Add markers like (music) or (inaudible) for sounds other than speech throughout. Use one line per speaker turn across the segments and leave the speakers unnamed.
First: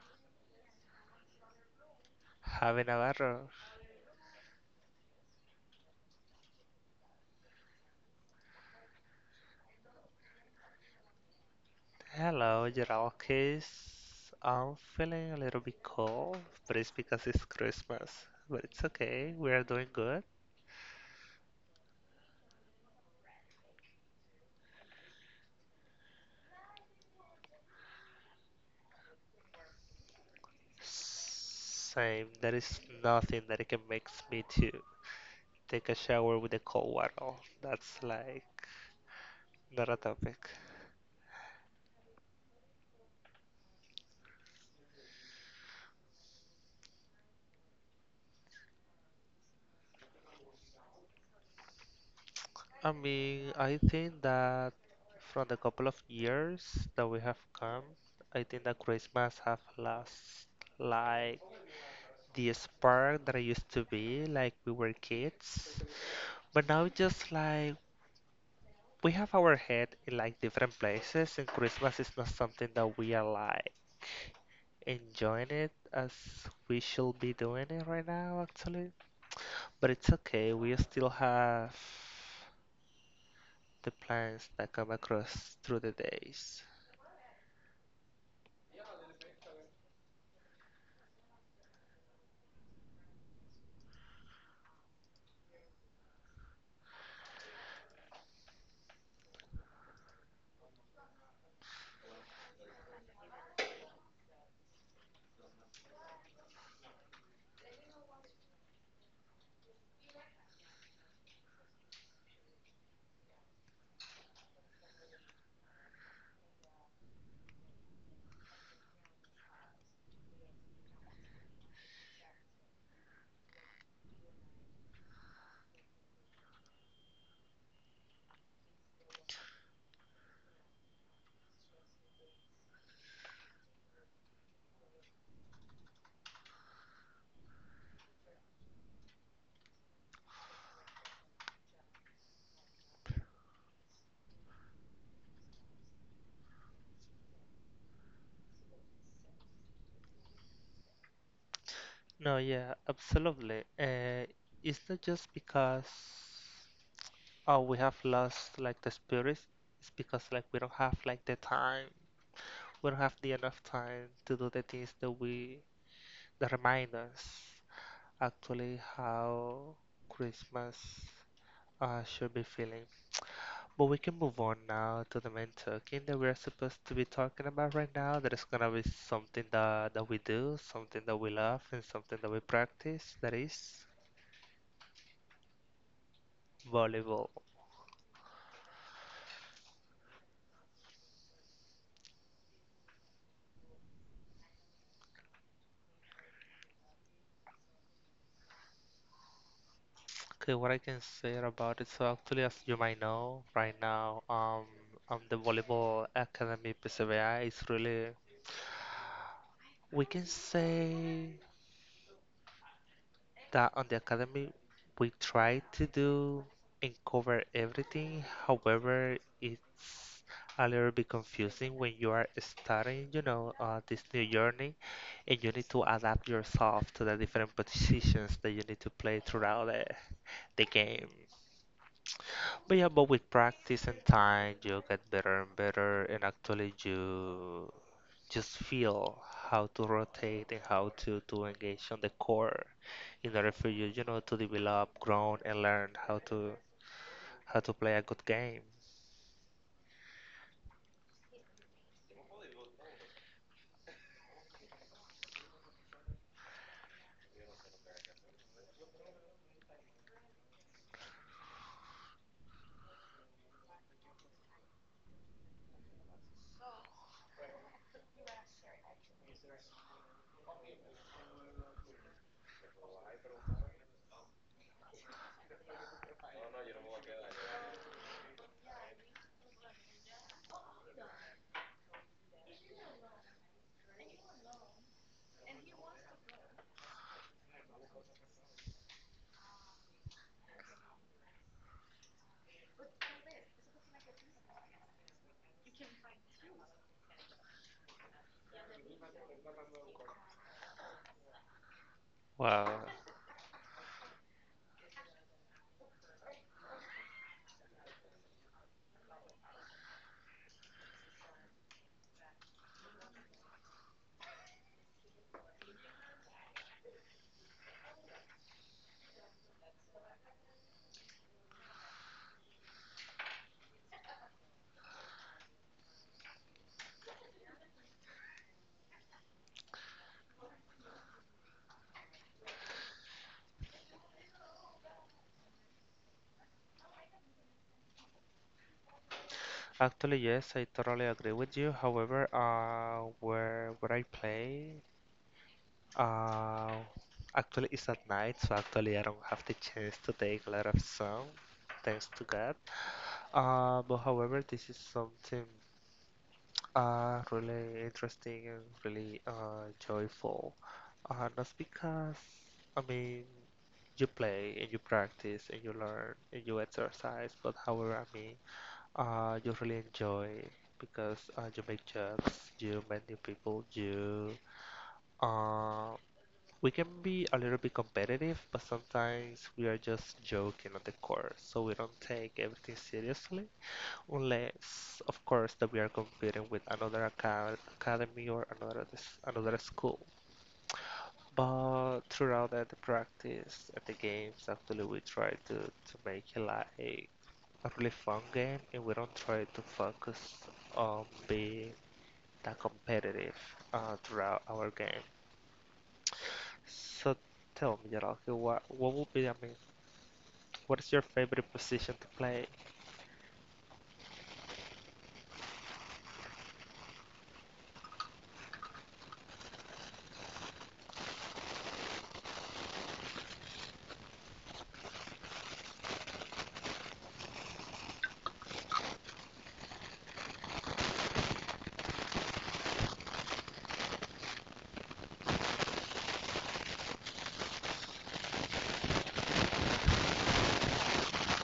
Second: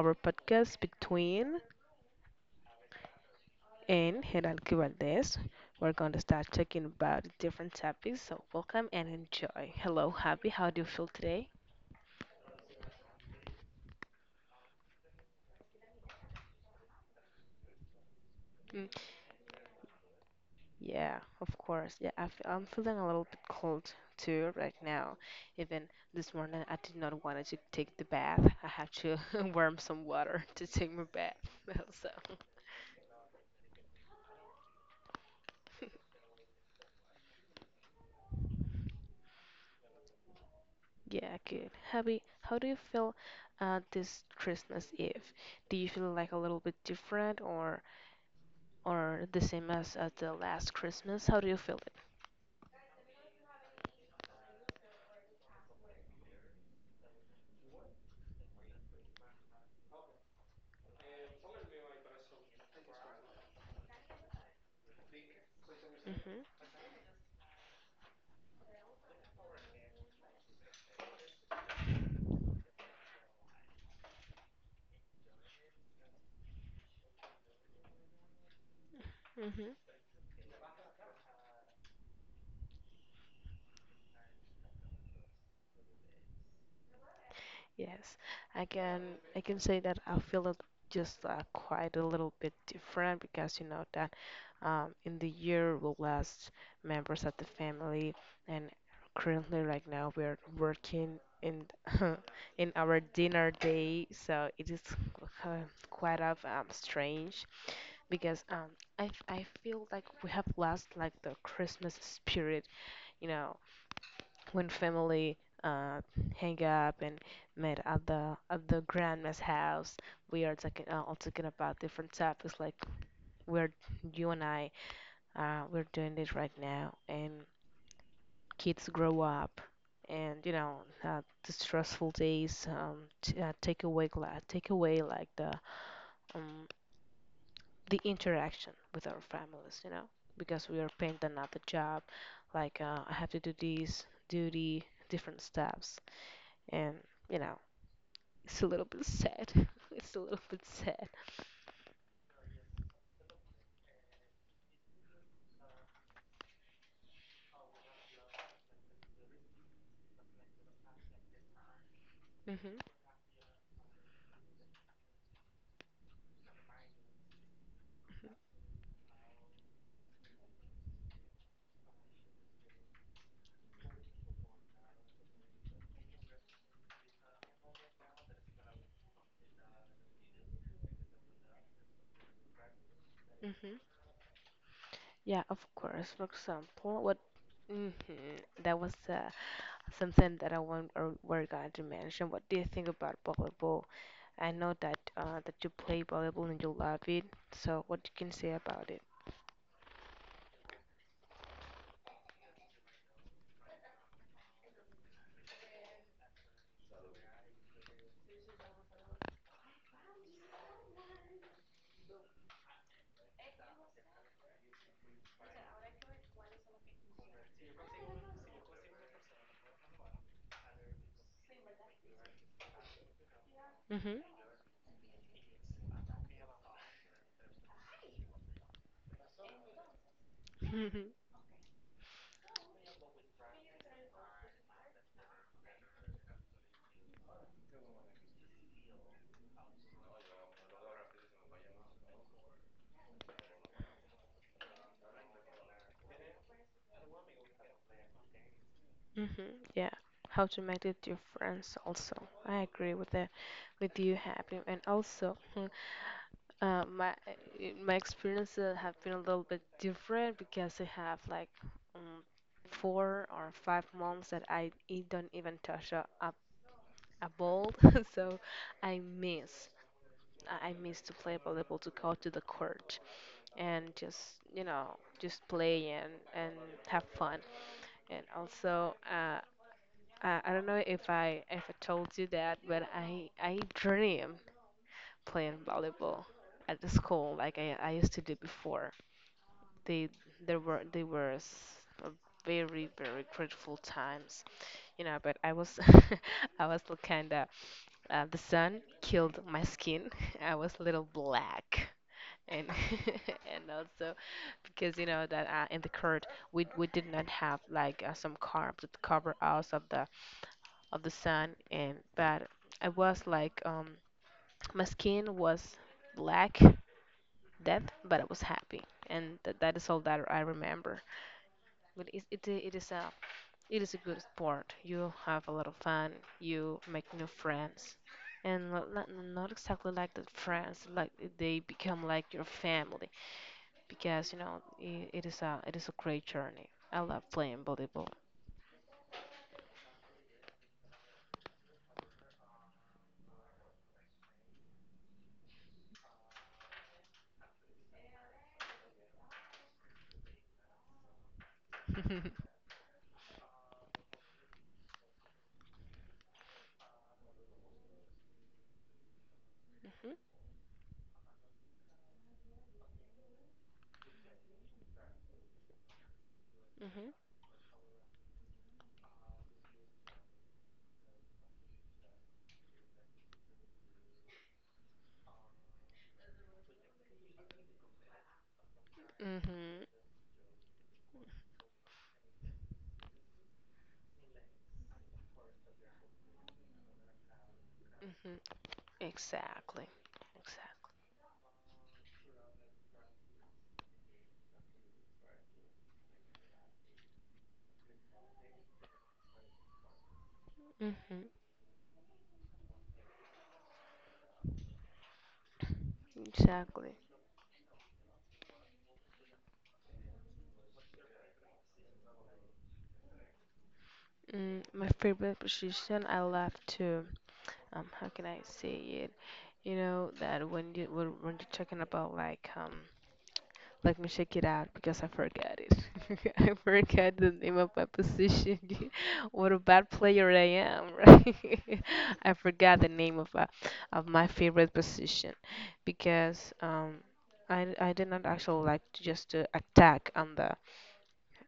our podcast between
Having a Navarro.
and Hidalgo Valdez. We're going to start talking about different topics, so welcome and enjoy. Hello, Happy, how do you feel today?
Hello, Jeralkis. I'm feeling a little bit cold, but it's because it's Christmas. But it's
Mm,
okay, we are doing good.
yeah, of course. Yeah, I'm feeling a little bit cold too right now. Even this morning, I did not want to take the bath. I had to (laughs) warm some water to take my bath. (laughs) So.
Same, there is nothing that it can make me to take a shower with the cold water. That's like not a topic.
Yeah, good. Happy. How do you feel this Christmas Eve? Do you feel like a little bit different or the same as at the last Christmas? How do you feel it?
I mean, I think that from the couple of years that we have come, I think that Christmas have lost like the spark that I used to be like we were kids.
Mm-hmm.
But now it's just like we have our head in like different places, and Christmas is not something that we are like enjoying it as we should be doing it right now actually.
Mm-hmm.
But it's okay, we still have the plans that come across through the days.
Yes, I can say that I feel it just quite a little bit different because you know that in the year we lost members of the family, and currently right now we're working in (laughs) in our dinner day, so it is uh, quite of strange because I feel like we have lost like the Christmas spirit, you know, when family uh, hang up and met at the grandma's house. We are talking all talking about different topics like we're you and I we're doing this right now, and kids grow up, and the stressful days take away take away like um, the interaction with our families, you know, because we are paying another job. Like I have to do these duty different steps, and you know it's a little bit sad. (laughs) It's a little bit sad.
No, yeah, absolutely. It's not just because, oh, we have lost like the spirit. It's because like we don't have like the time.
Mhm.
We don't have the enough time to do the things that we that remind us actually how Christmas should be feeling. But we can move on now to the main talking that we're supposed to be talking about right now. That is gonna be something that we do, something that we love, and something that we practice. That
Mhm.
is
Yeah, of course. For example, what
volleyball.
hmm that was something that I want or were going to mention. What do you think about volleyball? I know that that you play volleyball and you love it. So what you can say about it?
Okay, what I can say about it, so actually, as you might know, right now, the Volleyball Academy PCBI is really, we can say that on the academy, we try to do and cover everything. However, it's a little bit confusing when you are starting, you know, this
Mhm.
new journey, and you need to adapt yourself to the different positions that you need to play throughout the game.
Mhm.
But yeah, but with practice and time, you get better and better, and actually you just feel how to rotate and how to engage on the core in order for you, you know, to develop, grow, and learn how to play a good game.
Mhm. Yeah, how to make it your friends also. I agree with that, with you happy and also. My my experiences have been a little bit different because I have like um, 4 or 5 months that I don't even touch a ball, (laughs) so I miss I miss to play volleyball to go to the court and just you know just play and have fun and also I don't know if I told you that but I dream playing volleyball at the school like I used to do before. They there were they were s- a very very grateful times, you know. But I was (laughs) I was kinda the sun killed my skin. (laughs) I was a little black. And
Well,
(laughs) and also because you know that in the court we did not have like some carbs to cover us of the sun and but I was like my skin was black death, but I was happy, and that is all that I remember. But it is a it is a good sport. You have a lot of fun. You make new friends, and not exactly like the friends. Like they become like your family because you know I it is a great journey. I love playing volleyball.
actually, yes, I totally agree with you. However, where where I play, uh, actually it's at night, so actually I don't have the chance to take a lot of sun, thanks to
(laughs)
God. But however, this is something really interesting and really joyful. That's because, I mean, you play and you practice and you learn and you
Mhm,
exercise, but however, I mean, you really enjoy because you make jokes, you meet new people, you. Uh, we can be a little bit competitive, but
mhm,
sometimes we are
mhm,
just joking on the course, so we don't take everything seriously. Unless, of course, that we are competing with another academy
mhm.
or another another
Exactly,
school.
exactly.
But throughout the practice and the games, actually, we try to make it like a really fun game, and we don't try to focus on
Mhm,
being that competitive throughout our game.
exactly.
So tell me, Jaralke, what would be, I mean, what is your favorite position to play?
Mm, my favorite position I love to how can I say it? You know that when you when you're talking about like let me check it out because I forgot it. (laughs) I forgot the name of my position. (laughs) What a bad player I am, right? (laughs) I forgot the name of my favorite position because I did not actually like to just to attack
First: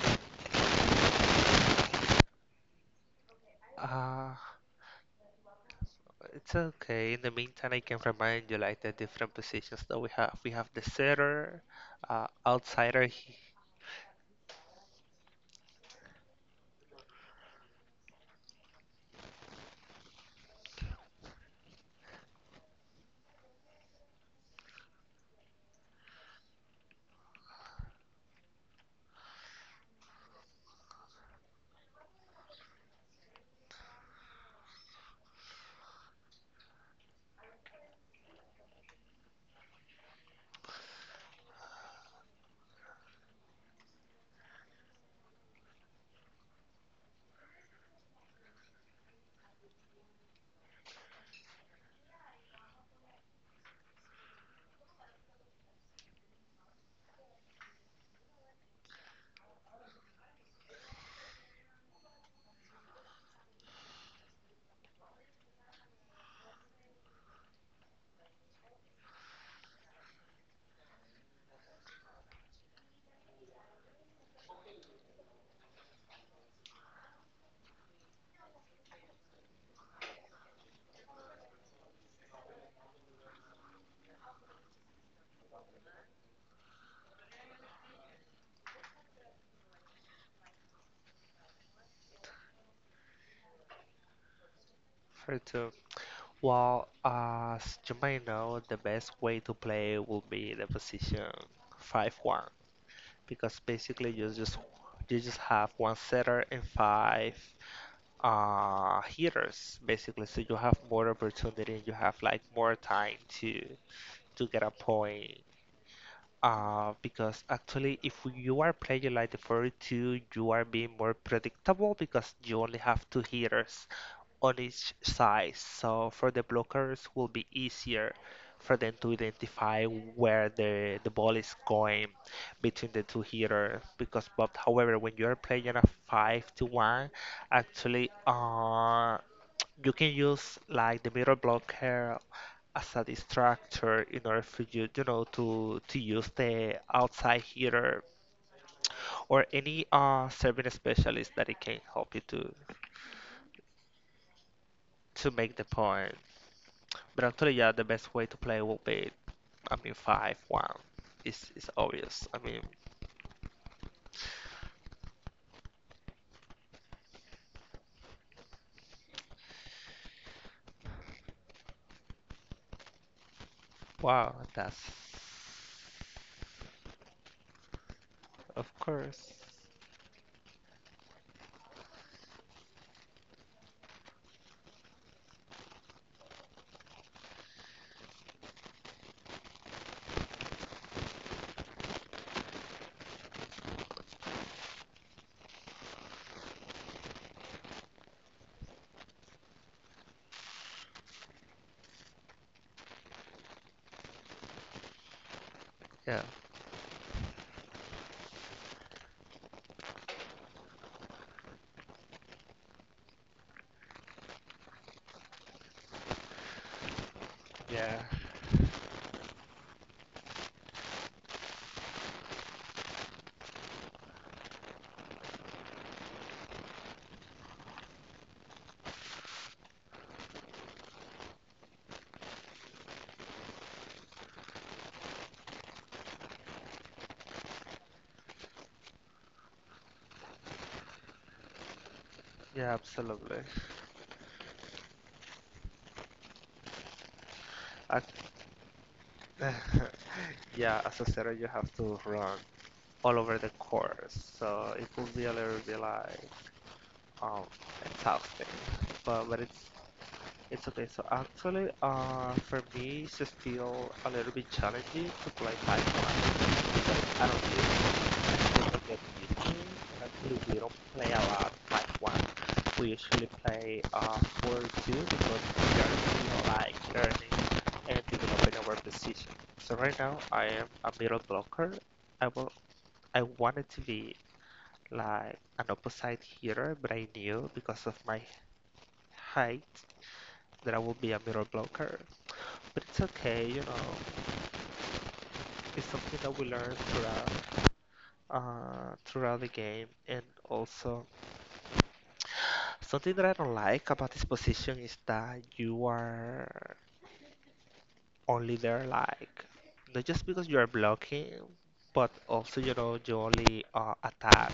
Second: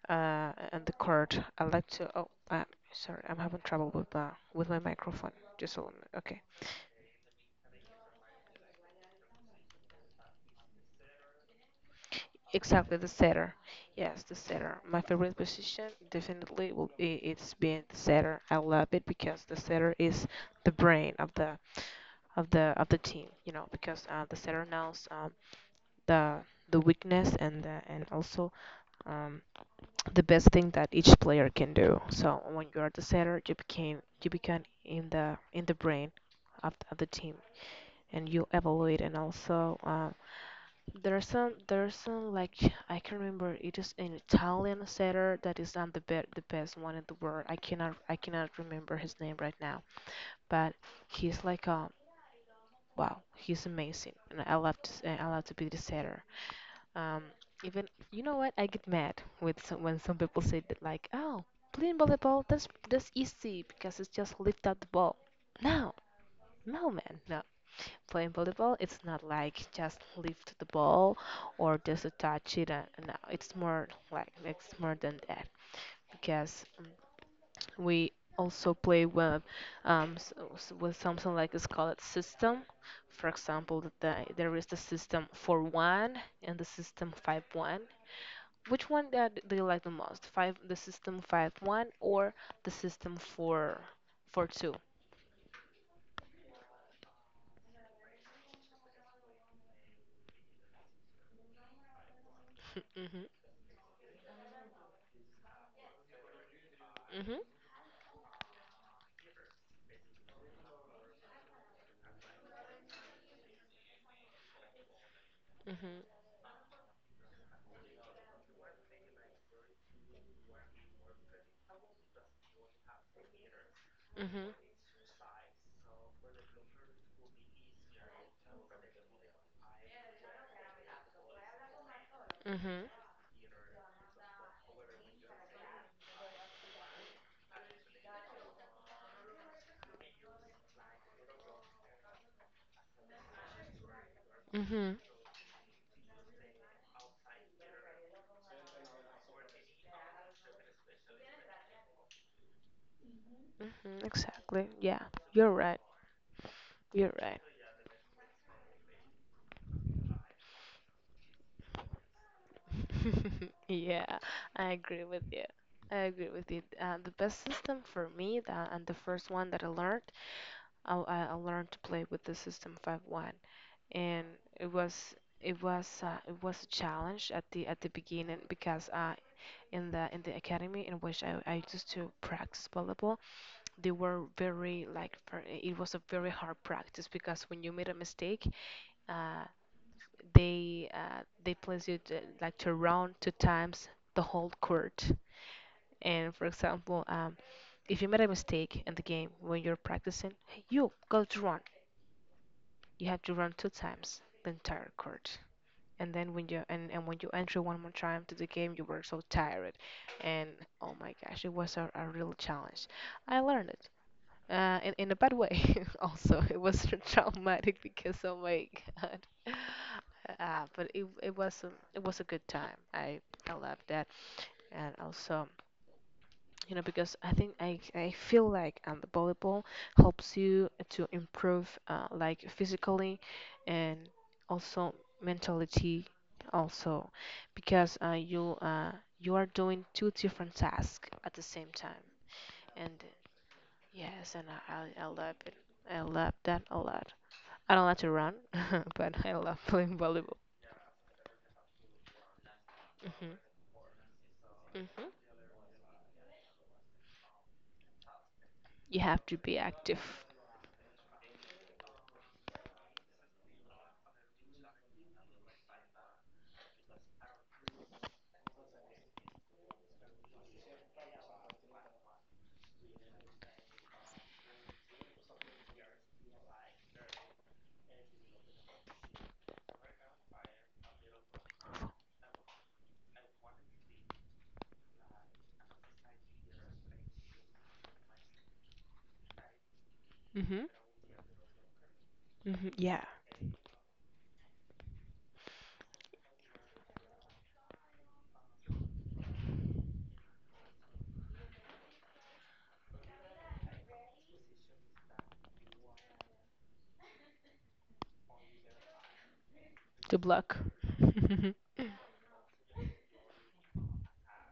on the court. I like to oh sorry I'm having trouble
Uh,
with my microphone. Just a moment. Okay.
It's okay. In the meantime, I can remind you like the different positions that we have. We have the setter,
Exactly,
outsider,
the setter. Yes, the setter. My favorite position definitely will be it's being the setter. I love it because the setter is the brain of the of the team, you know, because the setter knows the the weakness and the, and also um, the best thing that each player can do. So when you are the setter, you become in the brain of the team and you evaluate and also there's some like I can remember it is an Italian setter that is not the best one in the world. I cannot remember his name right now, but he's like wow he's amazing and I love I love to be the setter. Um, even you know what I get mad with when some people say that like oh playing volleyball that's easy because it's just lift up the ball. No, no man, no playing volleyball, it's not like just lift the ball or just to touch it. No, it's more like it's more than that because we also play with with something like it's called system. For example, there is the system 4-1 and the system 5-1. Which one that do you like the most? Five, the system 5-1 or the system four four two?
for two. Well, as you might know, the best way to play will be the position 5-1,
(laughs) Mhm.
because basically you just have one setter and five
Mhm.
hitters basically. So you have more opportunity and you have like more time to get a point.
Mhm.
Because actually, if you are playing like the 42, you are being more predictable because you only have two hitters
Mhm.
on each side. So for the blockers, will be easier for them to identify where the ball is going
Mhm.
between the two hitters. Because but however, when you are playing a five to one, actually, you can use like the middle blocker as a distractor in order for you,
Mhm.
you know, to use the outside heater or any serving specialist that it can help you
Mhm, exactly. Yeah,
to
you're
make the
right.
point.
You're
But
right.
actually, yeah, the best way to play will be, I mean, 5-1. It's obvious. I mean,
(laughs) Yeah, I agree with you. I agree with you. The best system for me, that and the first one that I learned, I learned to play with the system 5-1, and
wow,
it
that's
was it was a challenge at the beginning
of
because
course.
in the academy in which I used to practice volleyball, they were very like for, it was a very hard practice because when you made a mistake, uh, they place you to, like to round two times the whole court. And for example, if you made a mistake in the game when you're practicing, you go to run. You have to run two times the entire court. And
Yeah,
then when you and when you enter one more time to the game, you were so tired, and oh my gosh, it was a real challenge. I learned it in a bad way. (laughs) Also, it was (laughs) traumatic
yeah,
because oh my God. (laughs) But it it was a good time. I loved that, and also you know because I think I feel like the volleyball helps you to improve like physically, and also mentality also because you are doing two different tasks at the same time,
yeah,
and
absolutely.
yes, and I love it. I love that a lot. I don't like
I,
to run, (laughs) but I love playing
(laughs)
volleyball.
yeah, as a setter, you have to run all
Hmm.
over the course, so it will
Hmm.
be a little bit like um exhausting,
You have
but
to
but
be
it's
active.
it's okay. So actually for me it's still a little bit challenging to play Pokemon because I don't usually people get used to it. Actually we don't play a lot Pokemon. We usually play 4-2 because we are still like learning and developing our position. So right now I am a middle blocker. I will I wanted to be like an opposite hitter, but I knew because of my height
Hmm.
that I will be a middle blocker,
Hmm.
but it's
Yeah,
okay, you know. It's something that we learn throughout throughout the game, and also something that I don't like about this position is that you are only there like not
to
just because
block.
you are blocking,
(laughs)
but also you know you only attack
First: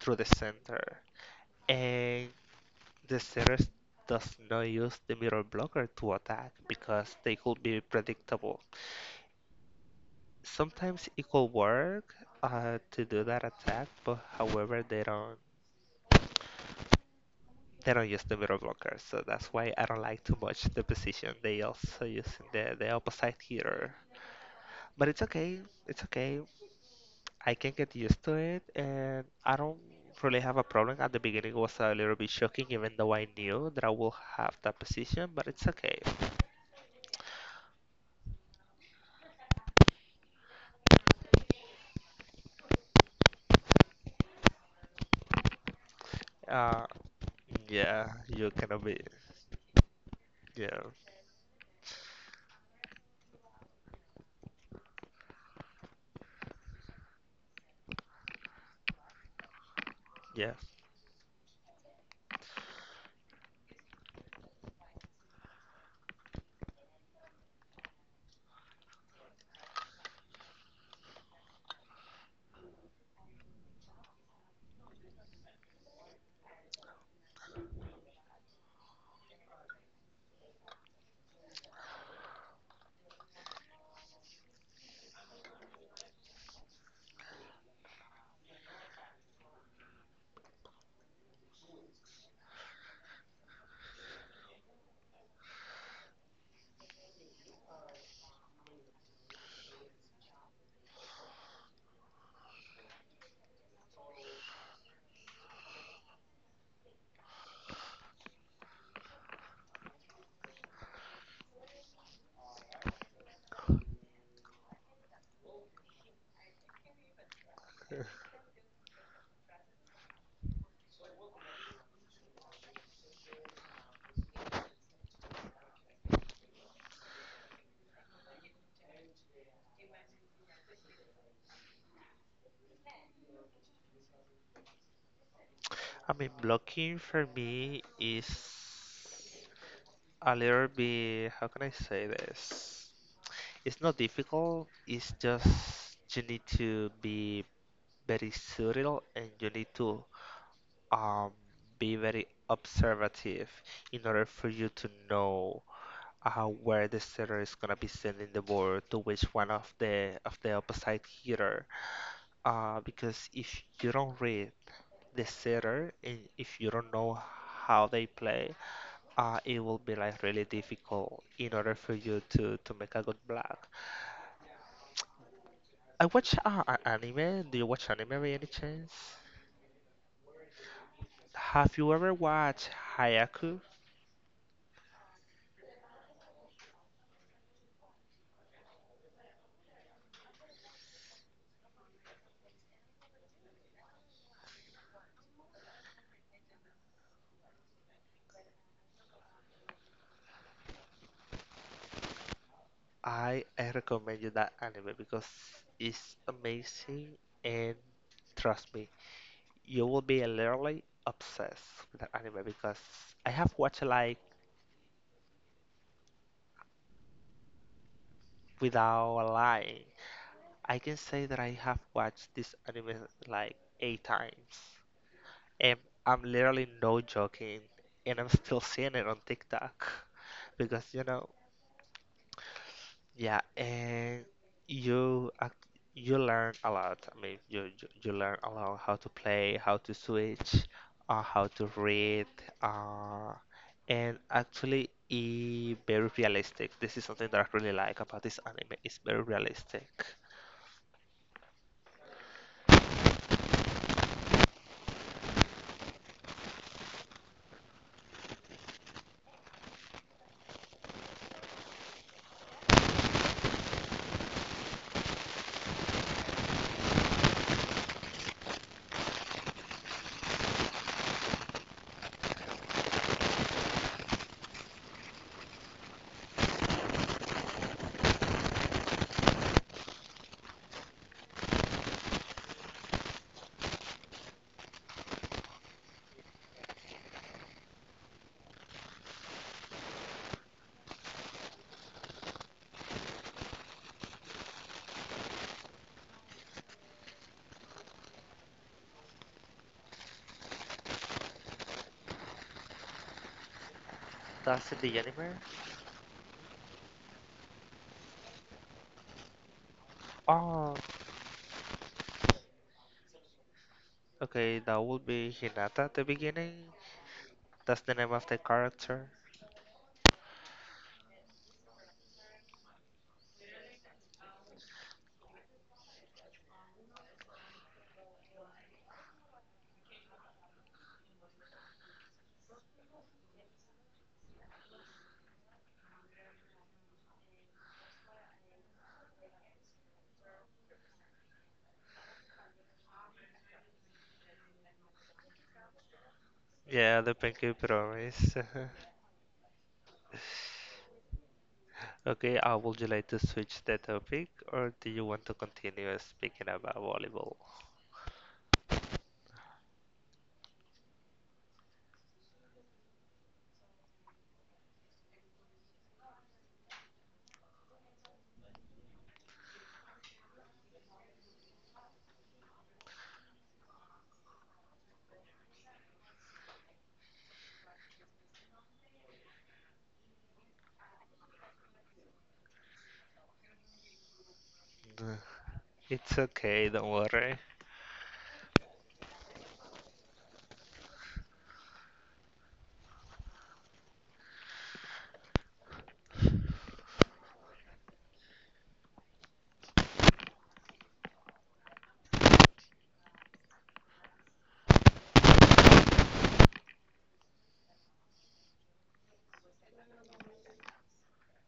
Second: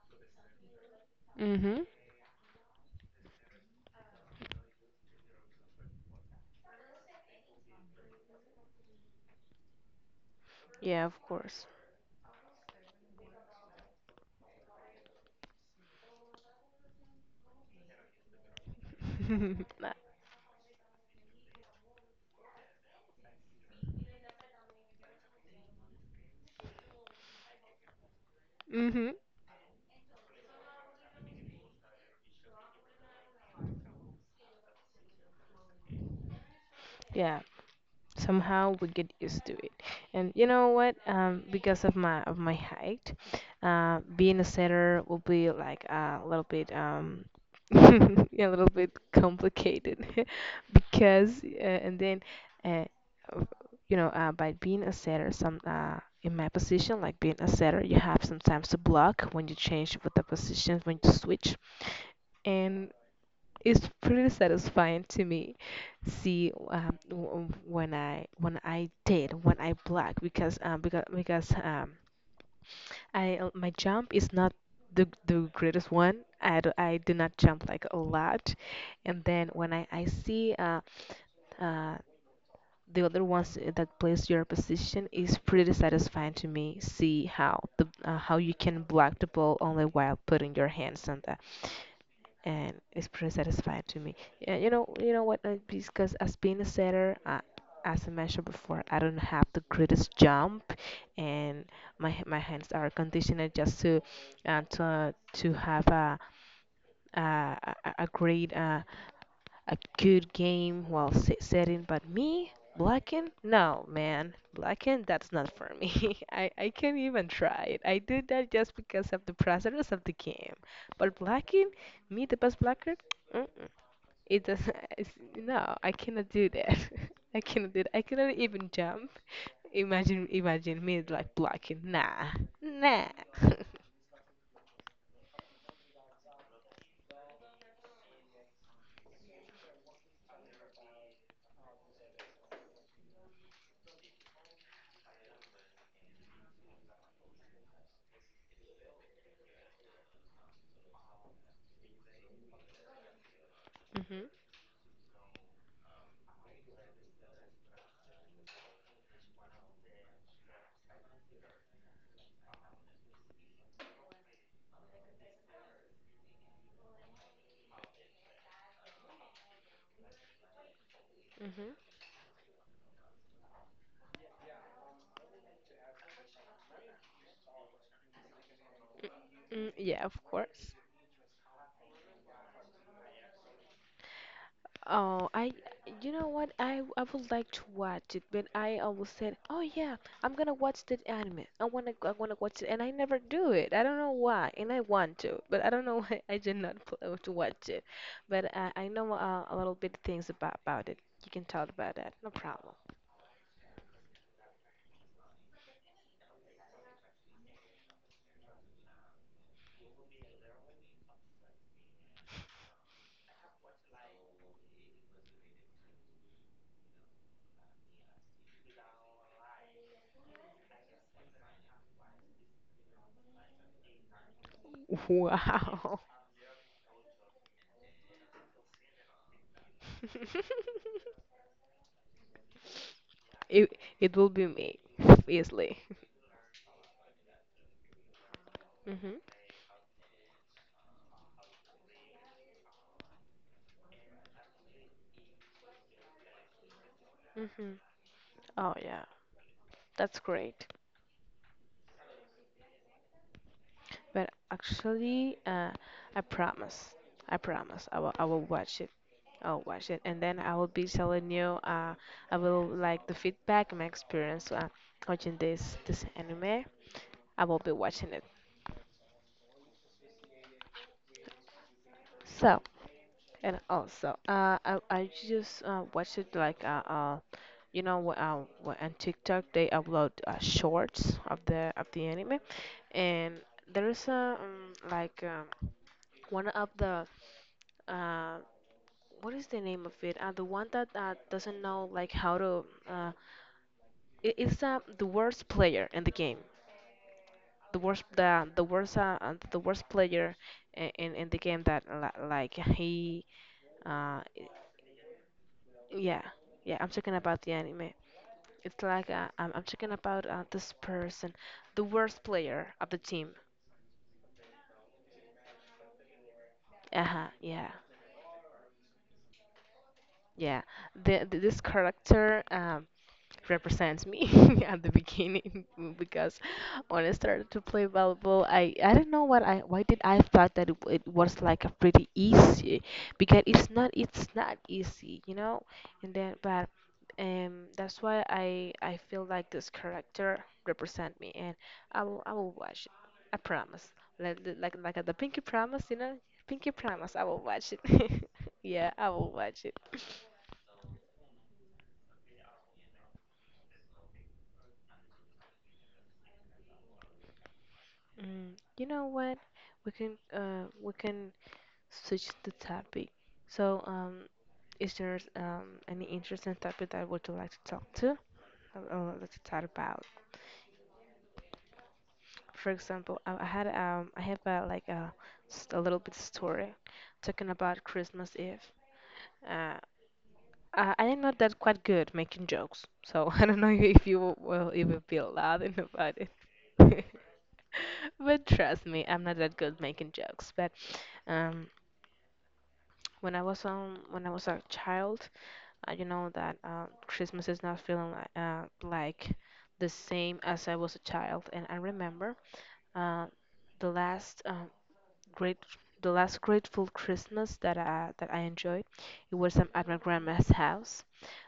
through the center,
Hmm.
and the center does not use the middle blocker to attack because they could be predictable.
Yeah,
Sometimes
of
it could
course.
work to do that attack, but however they don't use the middle blocker, so that's why I don't
(laughs)
like too much the position. They also using the opposite hitter, but it's okay, it's okay. I can get used to it,
Hmm.
and I don't really have a problem. At the beginning, it was a little bit shocking, even though I knew that I will have that position, but it's okay.
Yeah. Somehow we get used to it. And you know what? Because of my height, uh, being a setter will be like a little bit
Uh,
(laughs)
yeah,
a
you
little
cannot
bit
be,
complicated. (laughs)
yeah,
Because and then uh, you know by being a setter some in my position like being a setter you have sometimes to block when you change with the
yeah.
positions when you switch and it's pretty satisfying to me see when I did when I block because I my jump is not the the greatest one. I do not jump like a lot, and then when I see uh the other ones that plays your position is pretty satisfying to me. See how the how you can block the ball only while putting your hands on that, and it's pretty satisfying to me. Yeah, you know what? Because as being a setter, as I mentioned before, I don't have the greatest jump and my hands are conditioner just to to have a great a good game while setting. But me blacking, no man, blacking that's not for me. (laughs) I can't even try it. I do that just because of the process of the game. But blacking, me the best blacker. (tsk) It doesn't. (laughs) It's, no, I cannot do that. (laughs) I cannot do that. I cannot even jump. Imagine, imagine me like blocking. Nah, nah. (laughs)
I mean, blocking for me is a little bit, how can I say this? It's not difficult, it's just you need to be very subtle and you need to um be very observative in order
Mhm,
for you to know where the setter is gonna be sending the ball to which one of the opposite hitter. Because if you don't read the setter and if you don't know how they play, it will be like really difficult in order
mhm.
for you to make a good blog. I watch anime. Do you watch anime by any chance?
Mm, yeah, of course.
Have you ever watched Hayaku?
Oh, I, you know what? I would like to watch it, but I always said, "Oh yeah, I'm gonna watch that anime. I wanna watch it," and I never do it. I don't know why, and I want to, (laughs) but I don't know (laughs) why I did not pl- to watch it. But I know a little bit things about it. You can talk about that, no problem.
I recommend you that anime because it's amazing, and trust me, you will be literally obsessed with that anime because I have watched like without lying. I can say that I have watched this anime like 8 times. And
Wow,
I'm literally no joking, and I'm still seeing it on TikTok (laughs) because you know,
(laughs)
yeah,
it it
and
will be me (laughs)
you act,
easily.
you learn a lot. I mean, you learn a lot how to
Mhm,
play, how to switch, how to read, uh, and actually, it very realistic. This is something that I really
mhm.
like about this
Oh
anime. It's
yeah,
very realistic.
that's great. But actually, I promise. I promise. I will watch it. I'll watch it, and then I will be telling you. I will like the feedback and my experience watching this anime. I will be watching it. So, and also, I just watch it like you know, wh- uh, on TikTok they upload shorts of the anime, and there is a like one of the um, what is the name of it? The one that doesn't know like how to. It's the worst player in the game. The worst player in the game that li- like he. Uh,
That's the anime.
yeah, yeah. I'm talking about the anime. It's like I'm talking about
Oh,
this person, the worst player of the team.
okay, that would be Hinata at the beginning.
Uh huh. Yeah.
That's the name of the character.
Yeah, this character represents me (laughs) at the beginning (laughs) because when I started to play volleyball, I don't know what I why did I thought it was like a pretty easy because it's not easy, you know. And then but that's why I feel like this character represent me and I will watch it. I promise. Like the Pinky promise, you know. Pinky
Yeah, the
promise, I will
pinky
watch it. (laughs)
promise.
Yeah,
(laughs)
I will watch it.
Okay, would you like to switch the topic or do you want to continue speaking about volleyball?
Mm, you know what? We can switch the topic. So is there any interesting topic that would you like to talk to? Or like to talk about? For example, I have a like a little bit story talking about Christmas Eve. Uh, I am not that quite good making jokes, so (laughs) I don't know if you will even
Mm.
be allowed in about
It's
it.
okay, don't
(laughs)
worry.
But trust me, I'm not that good making jokes, but. Um, When I was when I was a child, you know that Christmas is not feeling like the same as I was a child, and I remember uh, the last uh, great the last grateful Christmas that I enjoyed. It was at my grandma's house.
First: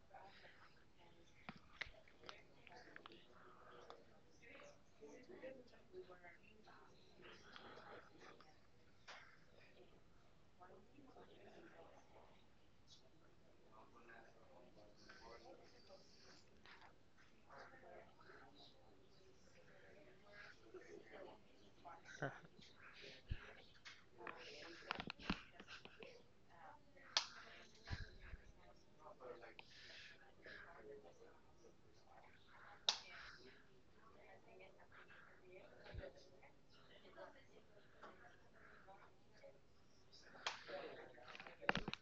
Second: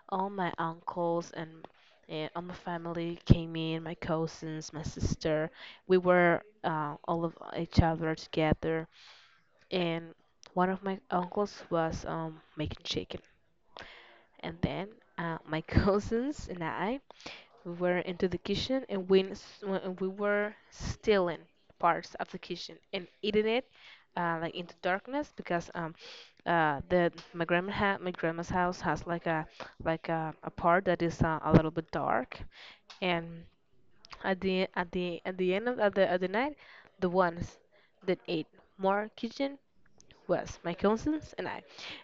All my uncles and all my family came in. My cousins, my sister. We were all of each other together and one of my uncles was making chicken. And then my (laughs) cousins and I were into the kitchen and we were stealing parts of the kitchen and eating it like into darkness because the my grandma ha my grandma's house has like a part that is a little bit dark and at the end at the night the ones that ate more kitchen was my cousins and I.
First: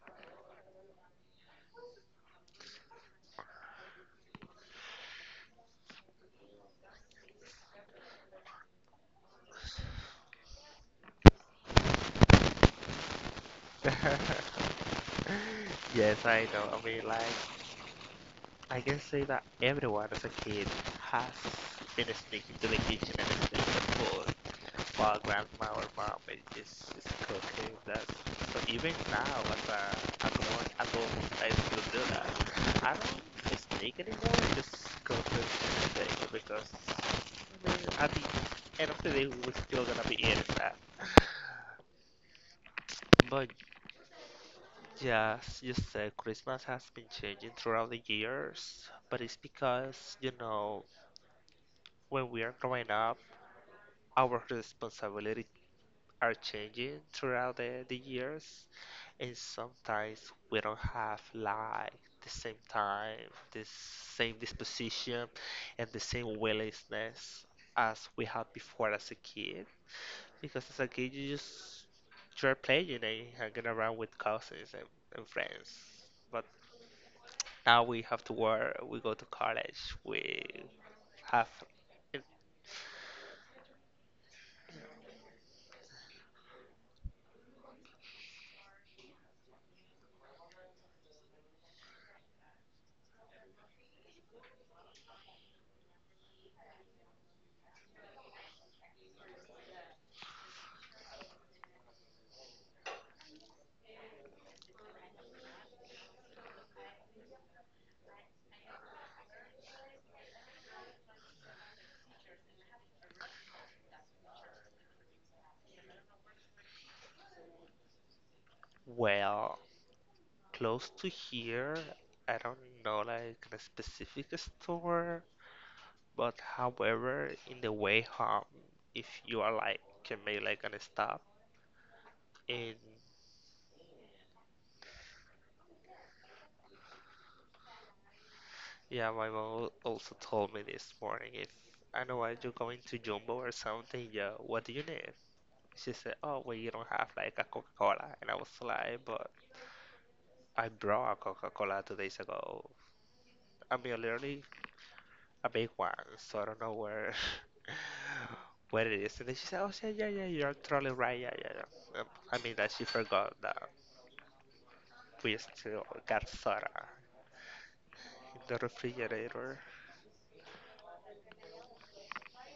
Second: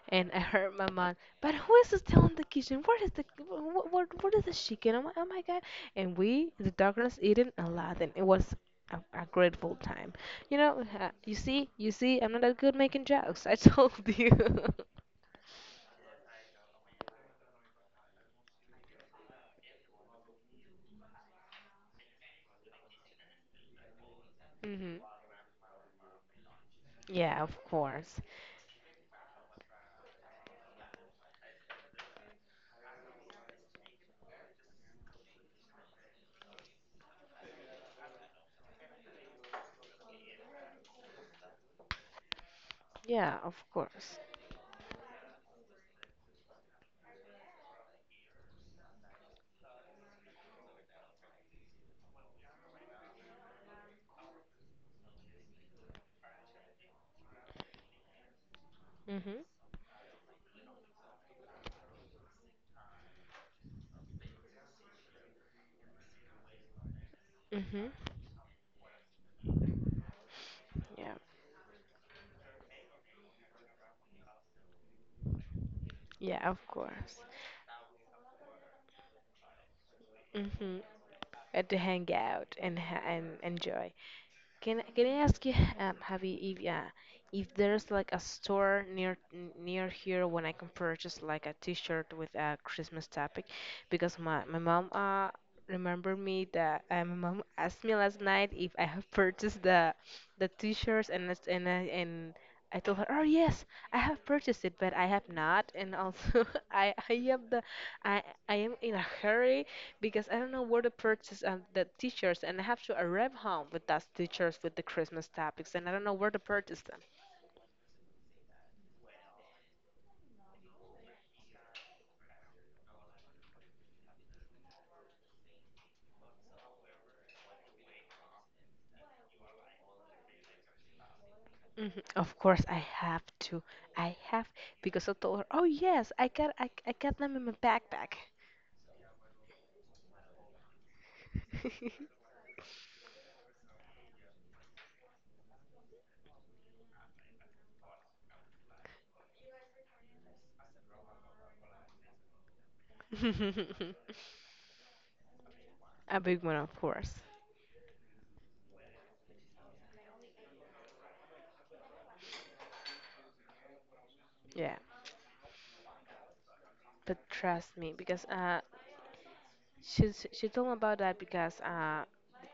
And I heard my mom, but who is still in the kitchen? Where is the what is the chicken? Oh my God! And we, in the darkness, eating a lot, and it was a grateful time. You know, you see, I'm not that good making jokes. I told (laughs) you.
(laughs) Yes, I know. I mean, like, I can say that everyone as a kid has been sneaking to the kitchen and playing the pool
Hmm.
for grandma or mom it is just
Yeah, of
cooking that.
course.
So even now, as a, I go I go, I still do that. I don't just make anymore. I just go to the because I mean, at the end of the day, we're still gonna be eating that.
Yeah,
But
of course.
yes, you said Christmas has been changing throughout the years, but it's because, you know, when we are growing up, our responsibilities are changing throughout the years. And
Mhm.
sometimes we don't have like the same time, the same disposition, and the same willingness
Mhm.
as we had before as a kid. Because as a kid,
Yeah.
you just you're playing and hanging around with cousins and friends.
Yeah,
But
of course.
now we have to work. We go to college. We
Mhm.
have
At to hang out and ha- and enjoy. Can I ask you, have you if there's like a store near here when I can purchase like a T-shirt with a Christmas topic, because my mom remembered me that my mom asked me last night if I have purchased the T-shirts and I told her, oh yes, I have purchased it, but I have not, and also (laughs) I have the I I am in a hurry because I don't know where to purchase the t-shirts, and I have to arrive home with those t-shirts with the Christmas topics, and I don't know where to purchase them.
well close to here. I don't know like a specific store. But however, in the way home, if you are like can make like an stop,
Hmm. Of course,
and
I have to. I have because I told her, "Oh yes, I got them in my backpack."
yeah, my mom also told me this morning if I know why you're going to Jumbo or something, yeah, what do you need? She said, oh, well, you don't have like a Coca-Cola, and I was like, but I brought a Coca-Cola 2 days ago. I mean,
(laughs)
literally a big one,
A
so
big
I
one,
don't know
of course.
where (laughs) where it is. And then she said, oh, yeah, yeah, yeah, you're totally right, yeah, yeah, yeah. I mean that she forgot that
Yeah,
we still got soda
but trust me, because
in the refrigerator.
she told me about that because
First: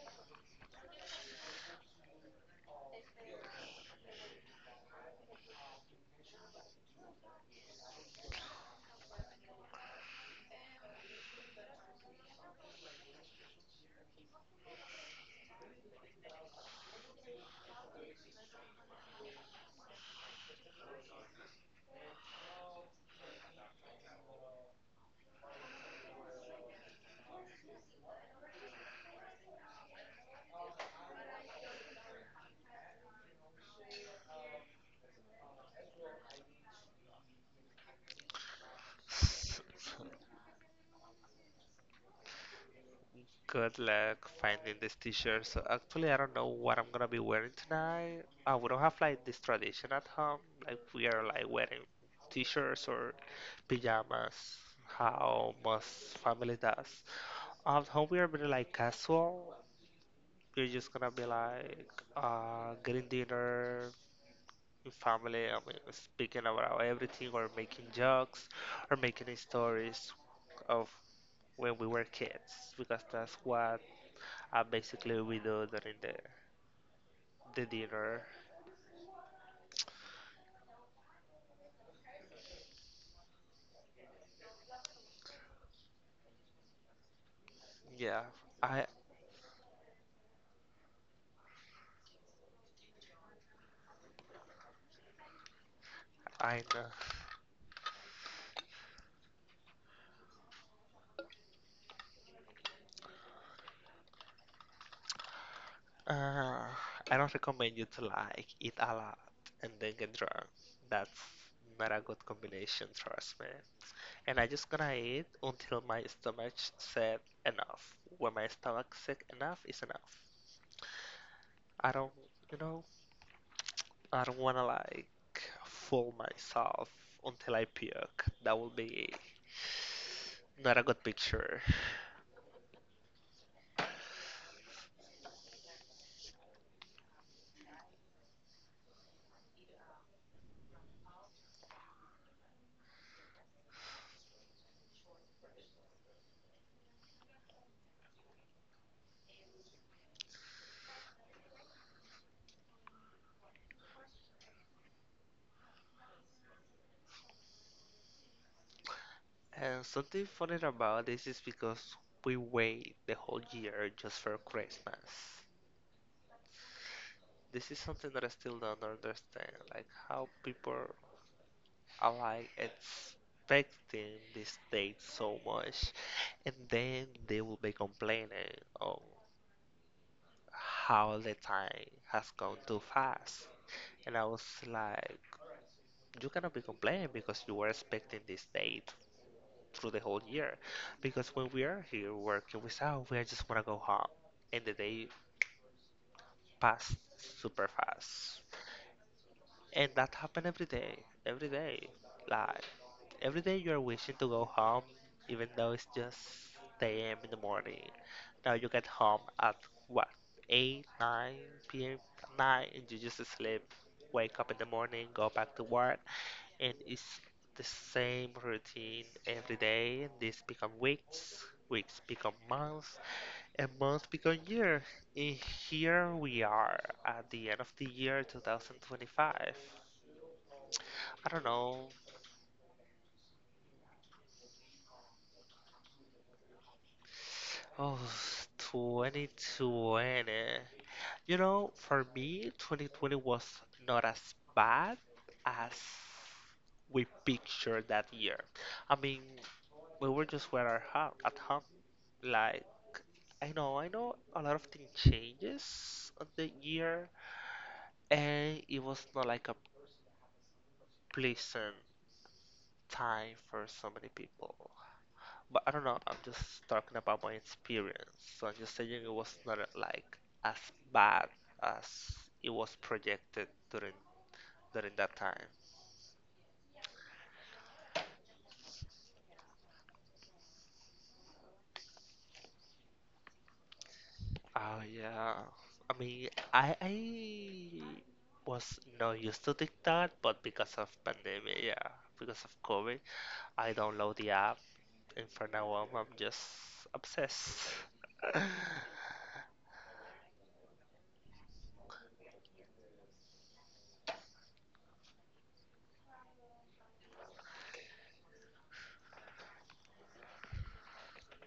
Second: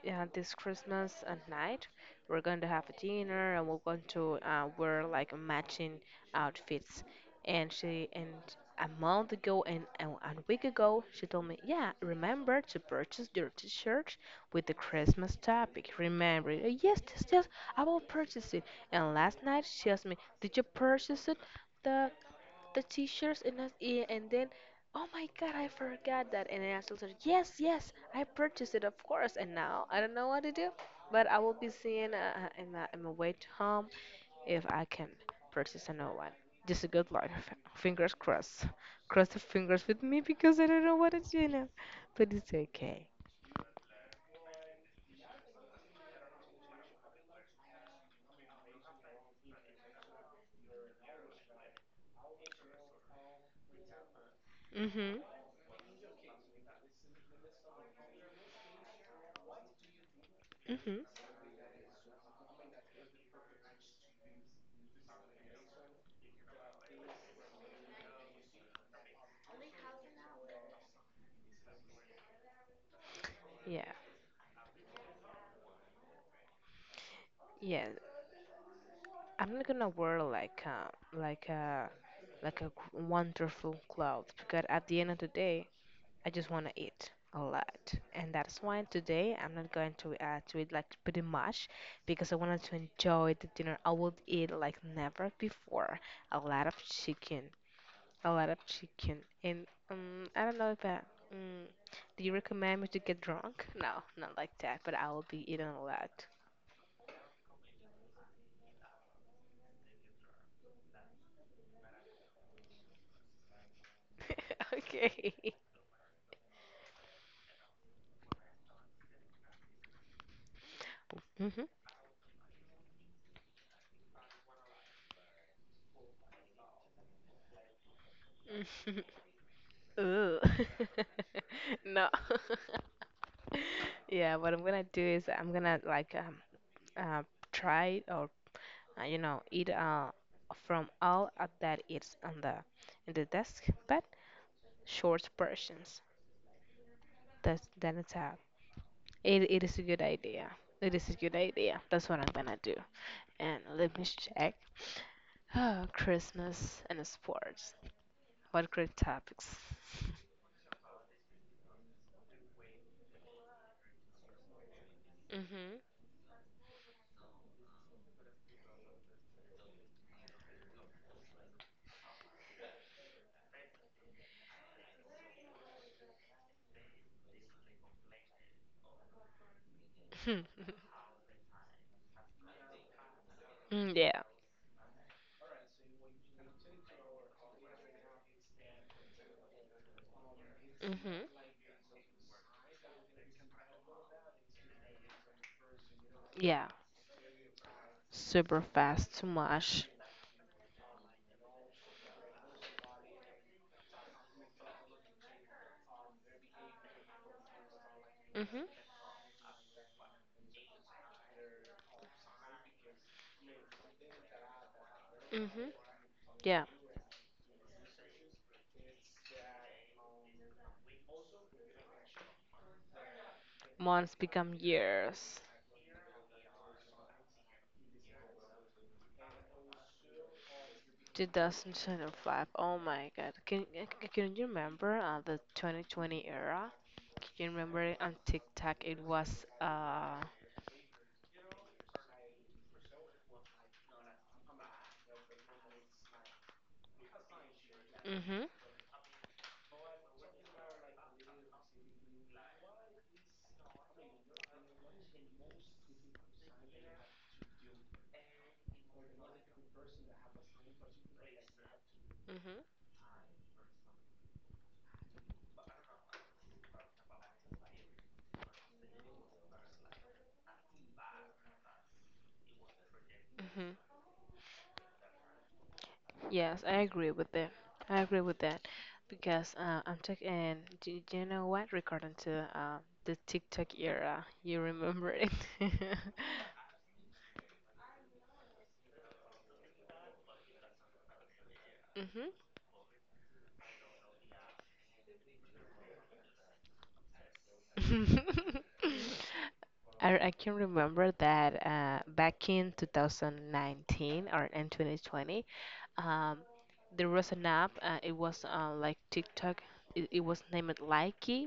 yeah, this Christmas at night we're going to have a dinner and we're going to wear like matching outfits. And she and a month ago and a week ago she told me, yeah, remember to purchase your T-shirt with the Christmas topic. Remember? It." Yes, yes, yes. I will purchase it. And last night she asked me, did you purchase it? the the teachers in us ear and then oh my god, I forgot that and I asked her, yes, yes, I purchased it, of course, and now I don't know what to do, but I will be seeing in my way to home if I can purchase another one, just a good life, fingers crossed, cross the fingers with me
(laughs)
because I don't know what to do now, but it's okay.
Good luck finding this t-shirt. So actually, I don't know what I'm gonna be wearing tonight. We don't have like this tradition at home. Like we are like wearing t-shirts or pajamas,
Mm-hmm.
how most family does. At home, we are very like casual. We're just
Mm-hmm.
gonna be like getting dinner, family, I mean, speaking about everything or making jokes or making stories of when we were kids, because that's what
Yeah.
basically we do during the
Yeah,
dinner.
I'm not gonna wear like wonderful clothes because at the end of the day I just want to eat a lot.
Yeah,
And that's why
I
today I'm not going to eat like pretty much because I wanted to enjoy the dinner. I would eat like never before a
I
lot of
know.
chicken, a lot of chicken. And I don't know if I, mm, do you recommend me to get drunk? No, not like that, but I will be eating a lot.
Uh, I don't recommend you to like eat a lot and then get drunk. That's not a good combination, trust me. And I
(laughs)
just gonna eat
Okay.
until my stomach said enough. When my stomach said enough is enough.
Hmm.
I don't, you know, I don't wanna like fool myself until I puke. That would be
(laughs) Ooh.
not a good picture.
(laughs) No. (laughs) Yeah, what I'm gonna do is I'm gonna like uh, try or you know, eat from all of that it's on the in the desk but short portions, that's then it's a it, it is a good idea, it is a good idea, that's what I'm gonna do. And let me check. Oh, Christmas and sports, what great topics.
And something funny about this is because we wait the whole year just for Christmas.
Mm-hmm.
This is something that I still don't understand, like how people are like expecting this date so much, and then they will be complaining, oh,
(laughs)
how the time has gone too fast.
Mm,
And
yeah.
I was like, you cannot be complaining because you were expecting this date through the whole year.
Mm-hmm.
Because when we are here working without, we just want to go home. And the day
Yeah,
passed super fast.
super fast, too much.
And that happened every day, every day. Like, every day you're wishing to go home, even though it's just 10 a.m. in the morning. Now
Mhm.
you get home at what, 8, 9 p.m. at night, and you just sleep, wake up in the morning, go back to
Mhm.
work,
Yeah.
and it's the same routine every day, and this become weeks, weeks become months, and months
Months
become
become
year, and
years.
here we are at the end of the year 2025. I don't know.
2025. Oh my God. Can can you remember the 2020 era? Can you remember it
Oh,
on TikTok? It was.
2020. You know, for me, 2020 was not as bad as we pictured that year.
Mhm.
I mean, we were just were at home, at home, like, I know a lot of things changes on the year, and it was not like a pleasant
Mhm.
time for so many people. But I don't know, I'm just talking about my experience. So I'm just saying it was not like as bad as it was projected
Mhm.
during during that time.
Yes, I agree with that. I agree with that because I'm talking. And do you know what? Regarding to the TikTok era, you
Oh
remember it.
yeah. I
(laughs)
mean, I was not used to TikTok, but because of pandemic, yeah, because of COVID, I download the app. And for now on, I'm just obsessed. (laughs)
Mhm. (laughs) I can remember that back in 2019 or in 2020, um, there was an app. It was like TikTok. It was named Likey,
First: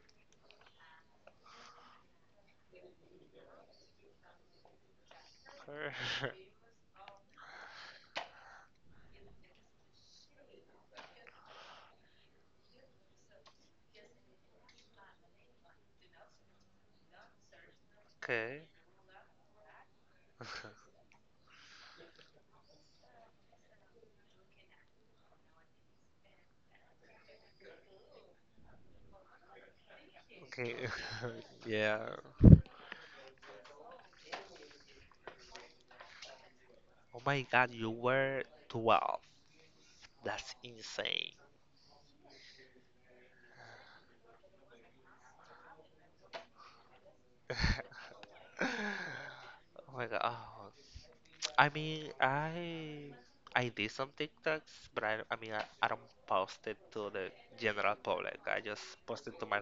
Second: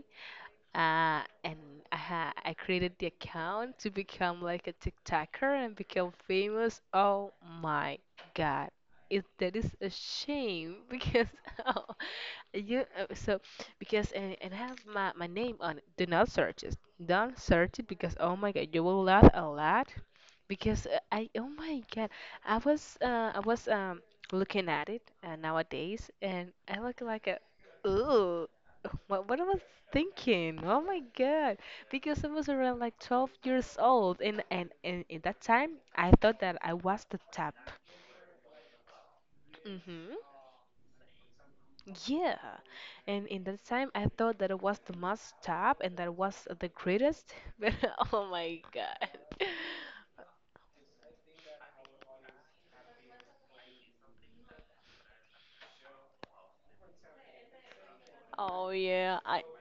and I created the account to become like a TikToker and become famous. Oh my God. That is a shame (laughs) because oh, you so because and have my name on it. Do not search it. Don't search it because oh my
Okay.
God, you will laugh a lot because
(laughs)
I oh my God, I was looking at it nowadays and I look like a ooh. (laughs) What I was thinking?
Okay.
Oh my God.
(laughs)
Because I
Yeah.
was around like 12 years old, and in that time, I thought that I was the
Oh my
top.
god, you were 12.
Mm-hmm.
That's insane.
Yeah. And in that time, I thought that I was the most top and that I was the greatest. (laughs) But oh my God.
(laughs) Oh my god. Oh. I mean, I did some TikToks, but I mean, I don't post it to the general public. I
Oh
just
yeah,
post it
I
to my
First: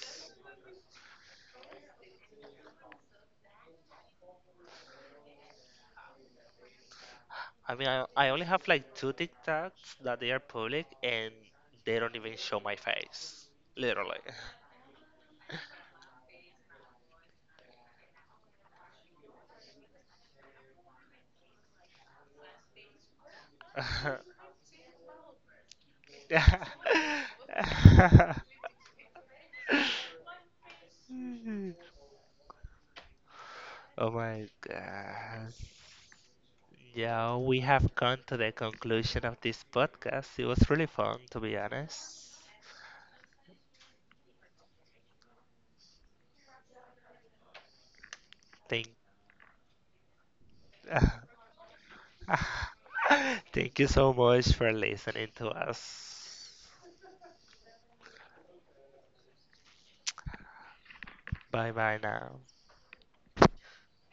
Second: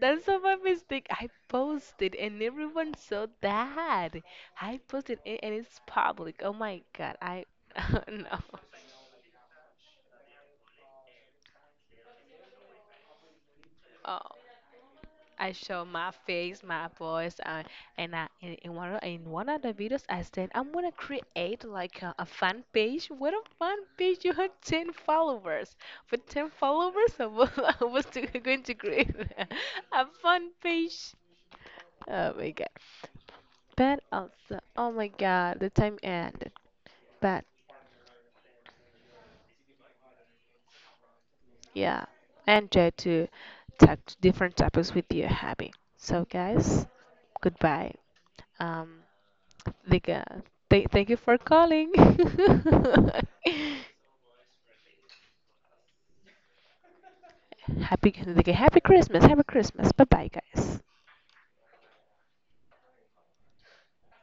that's not my mistake. I posted and everyone saw that. I posted it and it's public. Oh my god, I
I
(laughs)
mean, I
no.
only have like two TikToks that they are public, and they don't even show my face, literally.
Oh, I show my face, my voice, and I, in one of the videos I said I'm gonna create like a fan page. What a fan page! You
(laughs)
have 10 followers. For ten followers, I was, (laughs) going to create (laughs) a fan page. Oh my god! But
Oh my
also, oh my
God.
god, the time ended.
Yeah,
But
we have come to the conclusion of this podcast. It was really fun, to be
yeah,
honest.
and try to talk to different topics with your hobby. So guys, goodbye.
Thank,
Um, like, th thank you for
(laughs)
calling. (laughs)
thank you so much for listening to us.
Happy, like, happy Christmas. Happy Christmas. Bye bye, guys.
Bye bye now.